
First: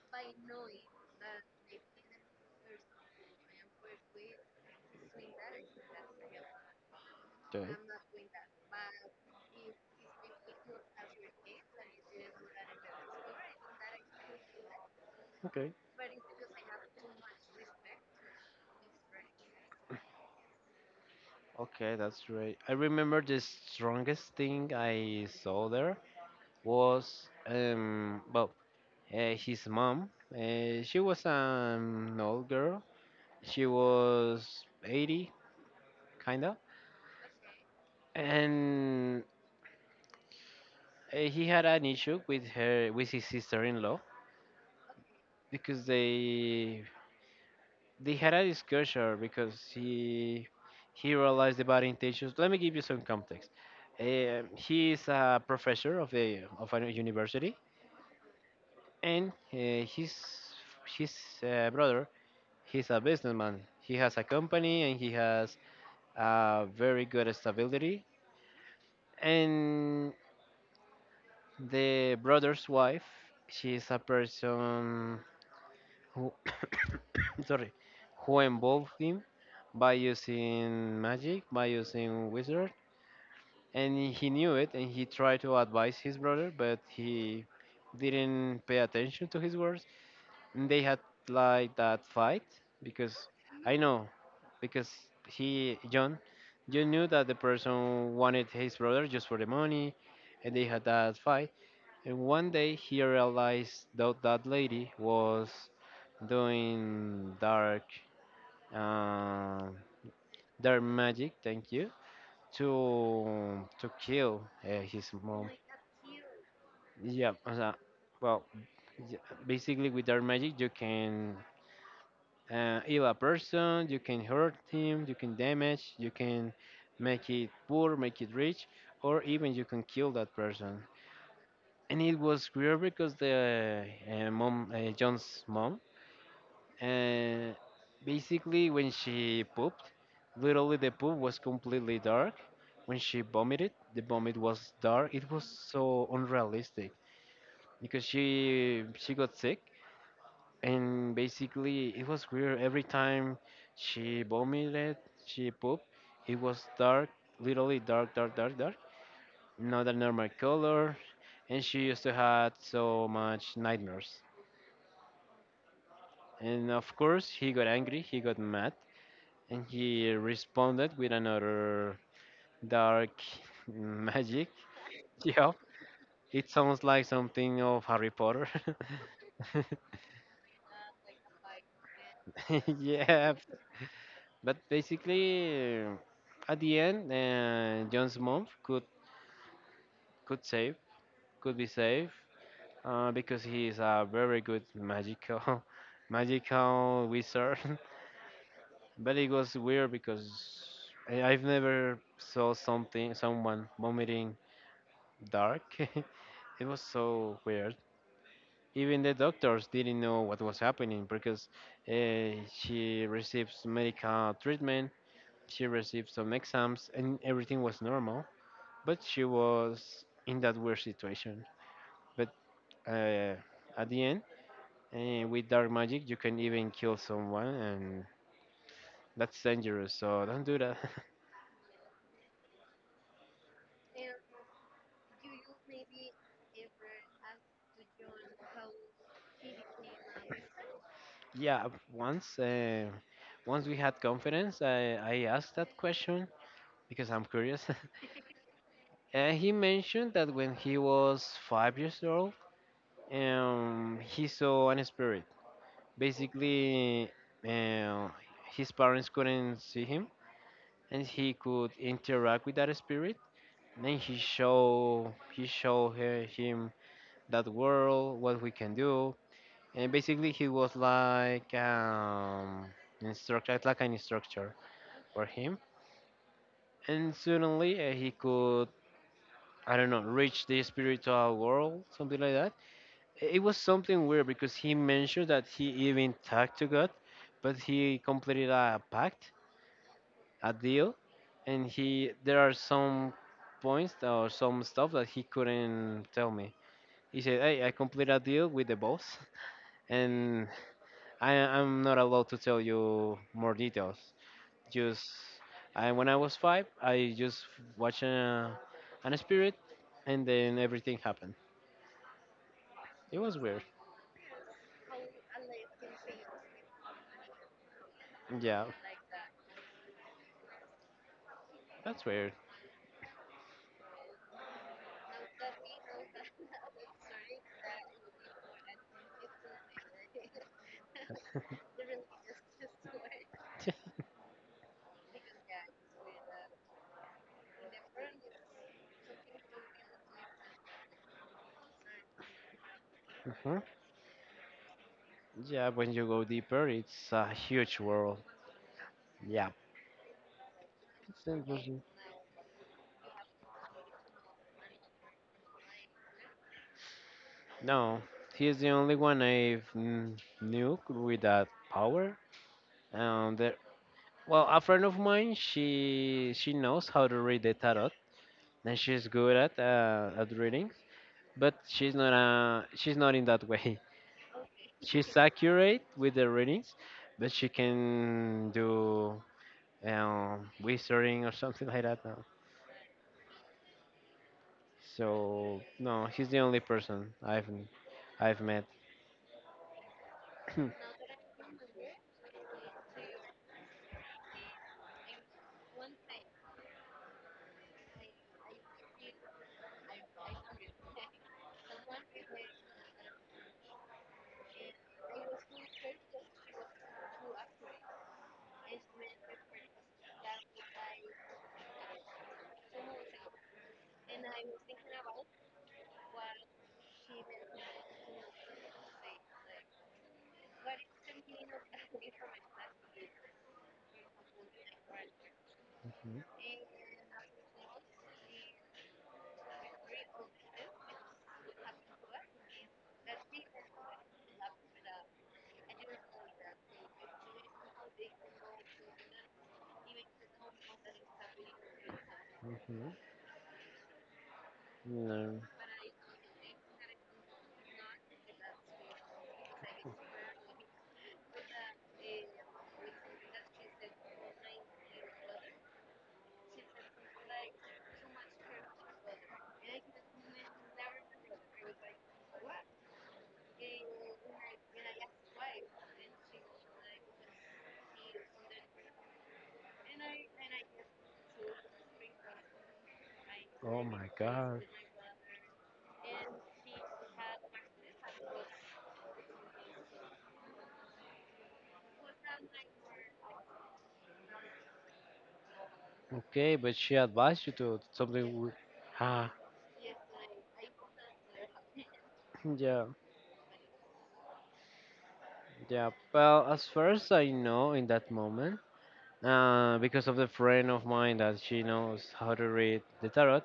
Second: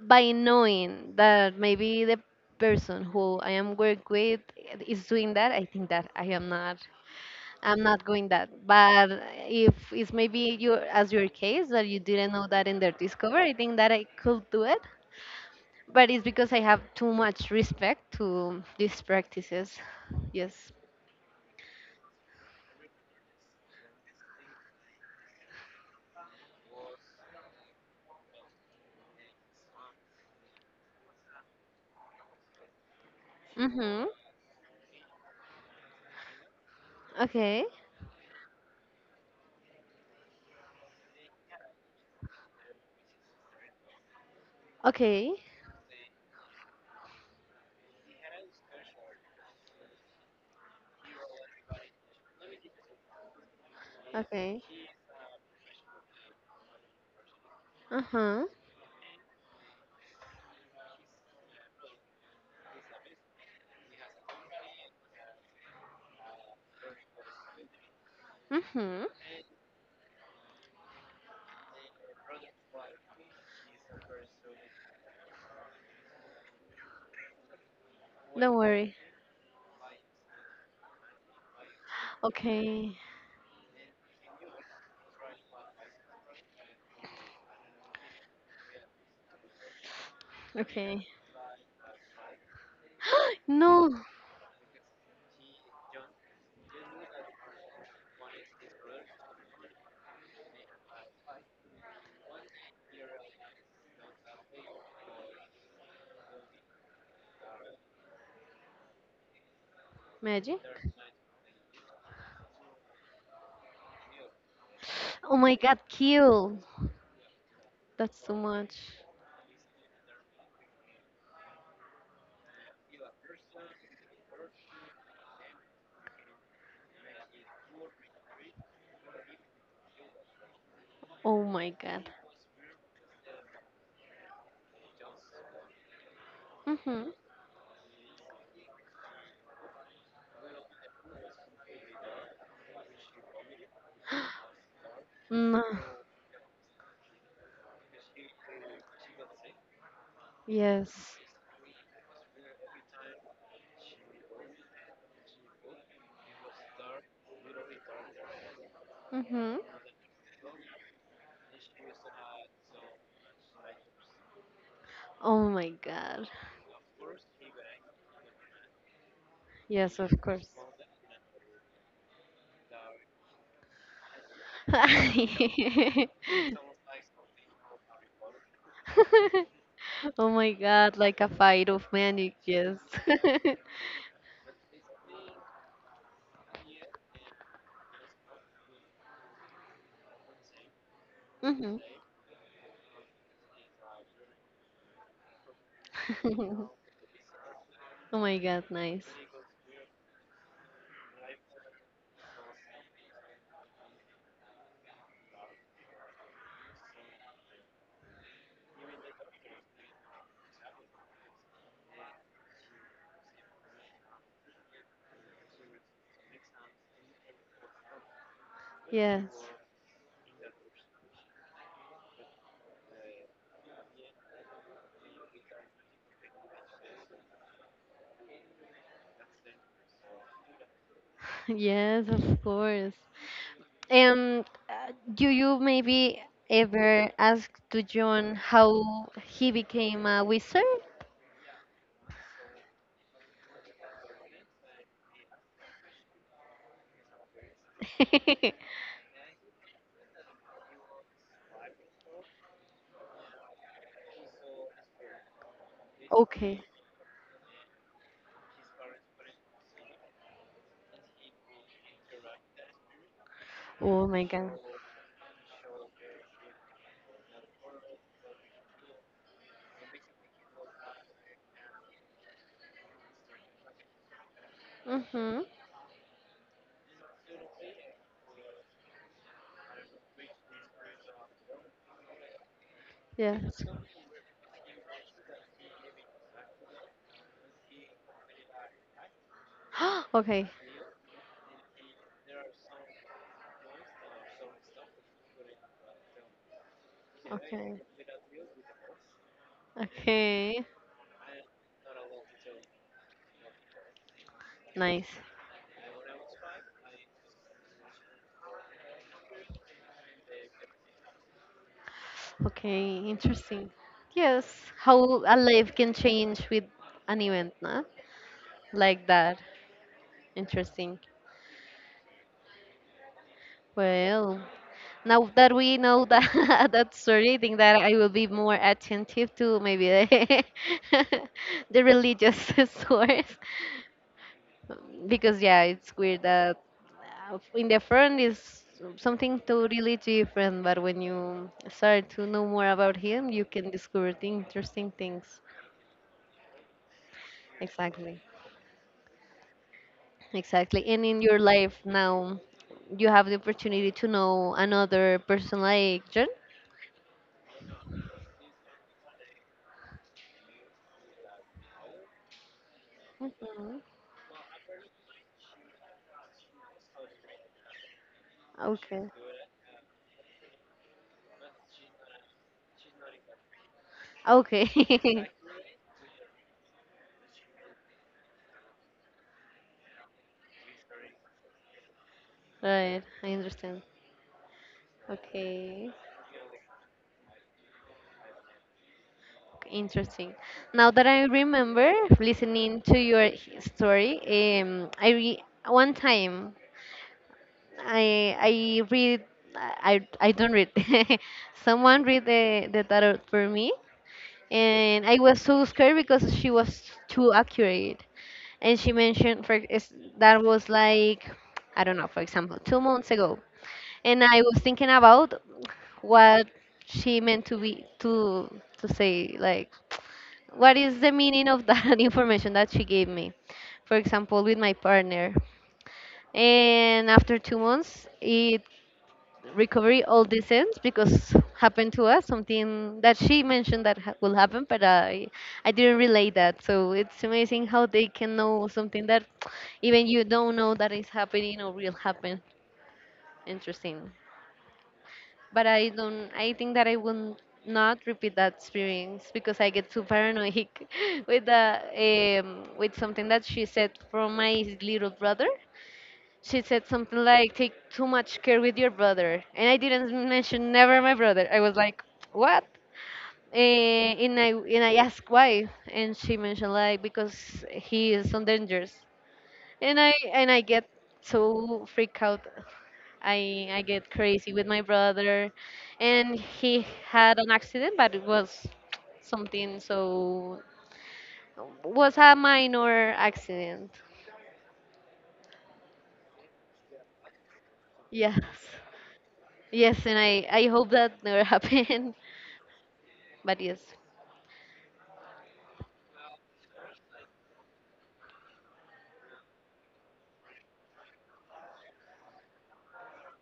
[SPEAKER 1] by knowing that maybe the person who I am work with is doing that, I think that
[SPEAKER 2] Okay.
[SPEAKER 1] I'm not going that. But if it's maybe your as your case that you didn't know that in their discover, I think that I could do it.
[SPEAKER 2] Okay.
[SPEAKER 1] But it's because I have too much respect to these practices. Yes.
[SPEAKER 2] Okay, that's right. I remember the strongest thing I saw there was well, his mom. She was an old girl. She
[SPEAKER 1] Mhm.
[SPEAKER 2] was 80, kinda,
[SPEAKER 1] Okay.
[SPEAKER 2] and he had an issue with her, with his sister-in-law,
[SPEAKER 1] Okay.
[SPEAKER 2] because they had a discussion because he realized the bad intentions. Let me give you some context. Um,
[SPEAKER 1] Okay.
[SPEAKER 2] he is a professor of a university,
[SPEAKER 1] Uh huh.
[SPEAKER 2] and his brother, he's a businessman. He has a company and he has a very good stability.
[SPEAKER 1] Mhm.
[SPEAKER 2] And the brother's wife, she is a person who, <coughs> sorry, who
[SPEAKER 1] Don't
[SPEAKER 2] involved
[SPEAKER 1] worry.
[SPEAKER 2] him by using magic, by using wizard,
[SPEAKER 1] Okay.
[SPEAKER 2] and he knew it, and he tried to advise his brother, but he didn't pay attention to his words, and they had
[SPEAKER 1] Okay.
[SPEAKER 2] like that fight because, I
[SPEAKER 1] No,
[SPEAKER 2] know, because he, John, you knew that the person wanted his brother just for the money, and they had that fight. And one day he realized that that lady was doing dark, uh,
[SPEAKER 1] Maggie.
[SPEAKER 2] dark magic. Thank you. To kill his
[SPEAKER 1] Oh
[SPEAKER 2] mom.
[SPEAKER 1] my god, kill.
[SPEAKER 2] Yeah, as a-
[SPEAKER 1] That's too
[SPEAKER 2] well,
[SPEAKER 1] much.
[SPEAKER 2] y- basically with dark magic you can heal a person, you can hurt him, you can damage, you can make it poor, make it rich, or even you can kill that person.
[SPEAKER 1] Oh my
[SPEAKER 2] And
[SPEAKER 1] god.
[SPEAKER 2] it was weird because the mom, John's mom,
[SPEAKER 1] Mm-hmm.
[SPEAKER 2] and basically when she pooped, literally the poop was completely dark. When she vomited, the vomit was dark. It was
[SPEAKER 1] No.
[SPEAKER 2] so unrealistic, because she got sick. And
[SPEAKER 1] Yes.
[SPEAKER 2] basically it was weird, every time she vomited, she pooped, it was dark, literally dark, dark, dark, dark,
[SPEAKER 1] Mm-hmm.
[SPEAKER 2] not a normal color. And she used to had so much nightmares,
[SPEAKER 1] Oh my god.
[SPEAKER 2] and of course he got angry, he got mad. And
[SPEAKER 1] Yes,
[SPEAKER 2] he
[SPEAKER 1] of course.
[SPEAKER 2] responded with another dark <laughs> magic.
[SPEAKER 1] <laughs> <laughs>
[SPEAKER 2] Yep. It sounds like something of Harry Potter. <laughs>
[SPEAKER 1] Oh my god, like a fight of manic, yes.
[SPEAKER 2] <laughs> Yeah.
[SPEAKER 1] <laughs>
[SPEAKER 2] But basically, at the end, John's mom could save, could be
[SPEAKER 1] Mhm.
[SPEAKER 2] saved, because he is a very good magical, <laughs>
[SPEAKER 1] <laughs> Oh
[SPEAKER 2] magical wizard. <laughs>
[SPEAKER 1] my god, nice.
[SPEAKER 2] But it was weird because I, I've never saw something, someone vomiting dark. <laughs> It was so weird. Even the doctors didn't know what was happening, because uh, she received medical treatment, she received some exams, and everything was normal. But she
[SPEAKER 1] Yes.
[SPEAKER 2] was in that weird situation. But uh, at the end, with dark magic, you can even kill someone, and that's dangerous. So don't do that.
[SPEAKER 1] <laughs> Yes, of course. And do you maybe ever ask to John how he became a wizard?
[SPEAKER 2] <laughs> Yeah, once once we had confidence, I asked that question because I'm curious. <laughs>
[SPEAKER 1] <laughs>
[SPEAKER 2] He mentioned that when he was 5 years old, he saw an spirit.
[SPEAKER 1] Okay.
[SPEAKER 2] Basically, uh, his parents couldn't see him, and he could interact with that spirit. Then
[SPEAKER 1] Oh my god.
[SPEAKER 2] he show her, him, that world, what we can do. And basically he was like instructor, like an instructor for
[SPEAKER 1] Mm-hmm.
[SPEAKER 2] him. And suddenly he could, I don't know, reach the spiritual world, something like that. It was
[SPEAKER 1] Yes.
[SPEAKER 2] something weird because he mentioned that he even talked to God, but he completed a pact,
[SPEAKER 1] <gasps> Okay.
[SPEAKER 2] a deal, and he, there are some points or some stuff that he couldn't tell me. He said, "Hey, I
[SPEAKER 1] Okay.
[SPEAKER 2] completed a deal with the boss, <laughs> and
[SPEAKER 1] Okay.
[SPEAKER 2] I, I'm not allowed to tell you more details. Just
[SPEAKER 1] Nice.
[SPEAKER 2] I, when I was five, I just watched a, an spirit, and then everything happened.
[SPEAKER 1] Okay.
[SPEAKER 2] It was weird.
[SPEAKER 1] Interesting. Yes, how a life can change with an event, no?
[SPEAKER 2] Yeah,
[SPEAKER 1] Like that. Interesting.
[SPEAKER 2] that's weird."
[SPEAKER 1] Well. Now that we know that <laughs> that story, I think that I will be more attentive to maybe the <laughs> the religious <laughs> source, because yeah, it's weird that in the front is something totally different, but when you start to know more about him, you can
[SPEAKER 2] <laughs>
[SPEAKER 1] discover the interesting things.
[SPEAKER 2] Yeah, when you go deeper, it's a huge world.
[SPEAKER 1] Exactly.
[SPEAKER 2] Yeah.
[SPEAKER 1] Exactly. And in
[SPEAKER 2] It's
[SPEAKER 1] your life
[SPEAKER 2] impossible.
[SPEAKER 1] now, you have the opportunity to know another person like John.
[SPEAKER 2] No, he is the only one I've knew with that power. There,
[SPEAKER 1] Mhm.
[SPEAKER 2] well, a friend of mine, she knows how to read the tarot, and she's
[SPEAKER 1] Okay.
[SPEAKER 2] good at reading. But she's not in that <laughs> way.
[SPEAKER 1] Okay. <laughs>
[SPEAKER 2] She's accurate with the readings, but she can do wizarding or <laughs> something like that. No.
[SPEAKER 1] Right, I understand.
[SPEAKER 2] So
[SPEAKER 1] Okay.
[SPEAKER 2] no, he's the only person I've met.
[SPEAKER 1] Okay, interesting.
[SPEAKER 2] <clears throat>
[SPEAKER 1] Now that I remember listening to your story, I re one time I read. I don't read. <laughs> Someone read the tarot for me, and I was so scared because she was too accurate, and she mentioned, that was like, I don't know, for example, 2 months ago, and I was thinking about what she meant to be to say, like, what is the meaning of that <laughs> information that she gave me, for example, with my partner. And after 2 months, it recovery all the sense, because happened to us something that she mentioned that will happen, but I didn't relate that. So it's amazing how they can know something that even you don't know that is happening or will happen.
[SPEAKER 2] Mhm.
[SPEAKER 1] Interesting.
[SPEAKER 2] No.
[SPEAKER 1] But I don't. I think that I will not repeat that experience because I get too paranoid <laughs> with the with something that she said from my little brother. She said something like, "Take too much care with your brother," and I didn't mention never my brother. I was like, "What?" And I asked why, and she mentioned, like, because he is so dangerous, and I get so freaked out. I
[SPEAKER 2] Oh
[SPEAKER 1] I
[SPEAKER 2] my
[SPEAKER 1] get crazy
[SPEAKER 2] God.
[SPEAKER 1] with my brother, and he had an accident, but it was something so was a minor accident.
[SPEAKER 2] Okay, but she advised you to something.
[SPEAKER 1] Yes,
[SPEAKER 2] Ah,
[SPEAKER 1] yes, and I hope that never <laughs> happened.
[SPEAKER 2] <clears throat> yeah,
[SPEAKER 1] But yes.
[SPEAKER 2] yeah. Well, as first I know in that moment, because of the friend of mine that she knows how to read the tarot,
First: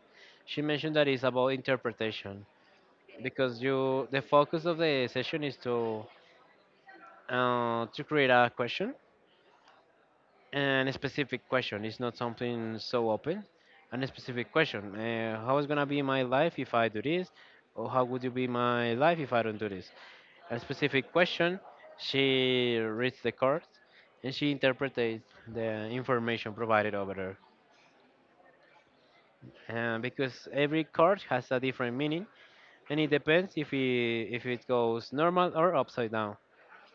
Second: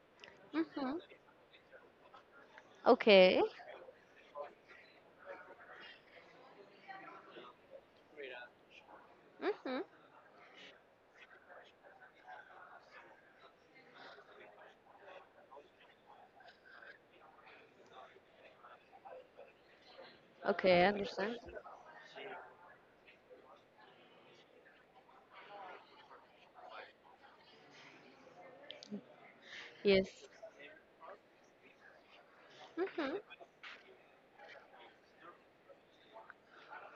[SPEAKER 2] she mentioned
[SPEAKER 1] Mhm.
[SPEAKER 2] that it's about interpretation,
[SPEAKER 1] Okay.
[SPEAKER 2] because you, the focus of the session is to create a question,
[SPEAKER 1] Mhm.
[SPEAKER 2] and a specific question. It's not something so open. And a specific question: How is gonna be my life if I do this, or how would you be my life if I don't do this? A
[SPEAKER 1] Okay, I
[SPEAKER 2] specific
[SPEAKER 1] understand.
[SPEAKER 2] question. She reads the card, and she interprets the information provided over there.
[SPEAKER 1] Yes.
[SPEAKER 2] Because every card has a different meaning, and it
[SPEAKER 1] Mhm.
[SPEAKER 2] depends if it goes normal or upside down.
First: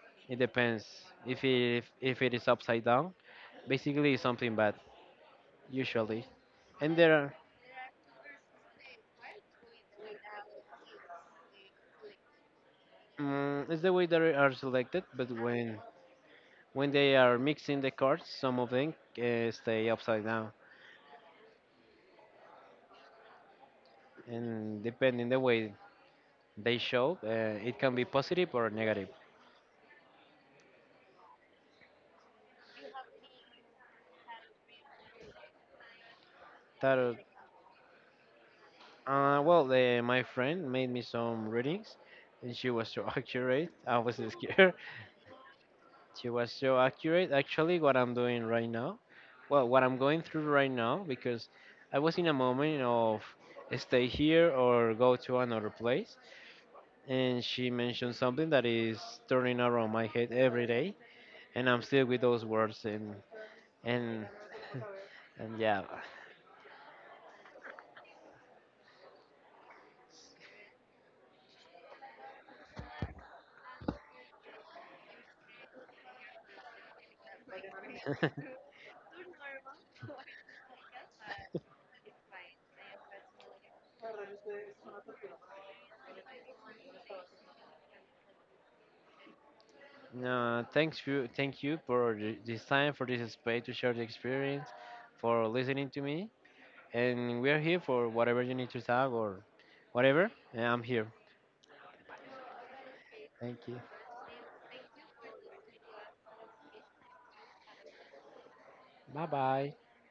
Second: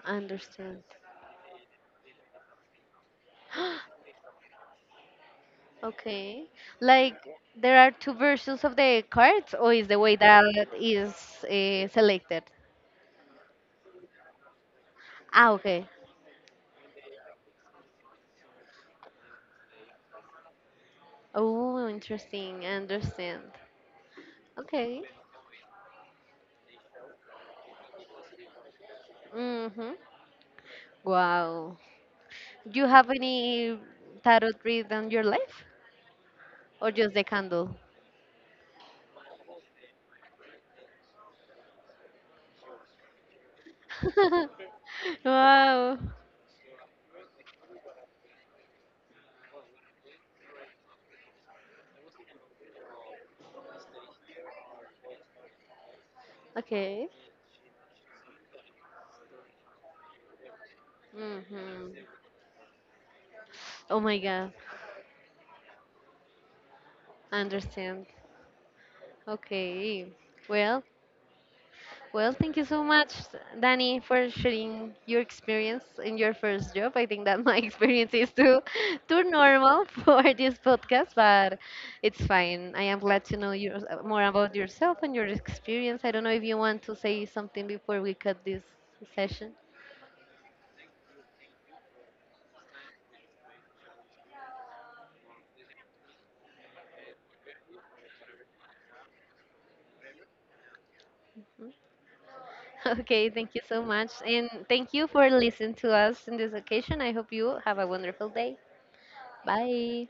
[SPEAKER 1] I
[SPEAKER 2] It
[SPEAKER 1] understand.
[SPEAKER 2] depends if it if it is upside down.
[SPEAKER 1] <gasps>
[SPEAKER 2] Basically, it's something bad usually.
[SPEAKER 1] Okay.
[SPEAKER 2] And there
[SPEAKER 1] Like
[SPEAKER 2] are,
[SPEAKER 1] there are two versions of the cards, or is the way that is selected?
[SPEAKER 2] It's the way they are selected, but
[SPEAKER 1] Ah, okay.
[SPEAKER 2] when they are mixing the cards, some of them stay upside down,
[SPEAKER 1] Oh, interesting. I understand.
[SPEAKER 2] and
[SPEAKER 1] Okay.
[SPEAKER 2] depending the way they show, it can be positive or negative.
[SPEAKER 1] Mm-hmm. Wow. Do you have any tarot read on your life? Or just
[SPEAKER 2] Tarot.
[SPEAKER 1] the candle?
[SPEAKER 2] Well, my friend made me some readings, and she was so <laughs> accurate. I was
[SPEAKER 1] <laughs>
[SPEAKER 2] scared. <laughs>
[SPEAKER 1] Wow.
[SPEAKER 2] She was so accurate. Actually, what I'm doing right now, well, what I'm going through right now, because I was in a moment of stay here or go to another place,
[SPEAKER 1] Okay.
[SPEAKER 2] and she mentioned something that is turning around my head every day, and I'm
[SPEAKER 1] Mm-hmm.
[SPEAKER 2] still with those words,
[SPEAKER 1] Oh my
[SPEAKER 2] and
[SPEAKER 1] God.
[SPEAKER 2] and yeah.
[SPEAKER 1] I understand. Okay. Well, thank you so much, Danny, for sharing your experience in your first job. I think that my <laughs> experience is
[SPEAKER 2] <laughs>
[SPEAKER 1] too normal <laughs> for this podcast, but it's fine. I am glad to know your, more about yourself and your experience. I don't know if you want to say something before we cut this session.
[SPEAKER 2] No, thanks you, thank you for this time, for this space to share the experience, for listening to me, and we are here for whatever you need to talk or whatever, and I'm here.
[SPEAKER 1] Mm? <laughs> Okay, thank
[SPEAKER 2] Thank
[SPEAKER 1] you
[SPEAKER 2] you.
[SPEAKER 1] so much, and thank you for listening to us in this occasion. I hope you have a wonderful day.
[SPEAKER 2] Bye bye.
[SPEAKER 1] Bye.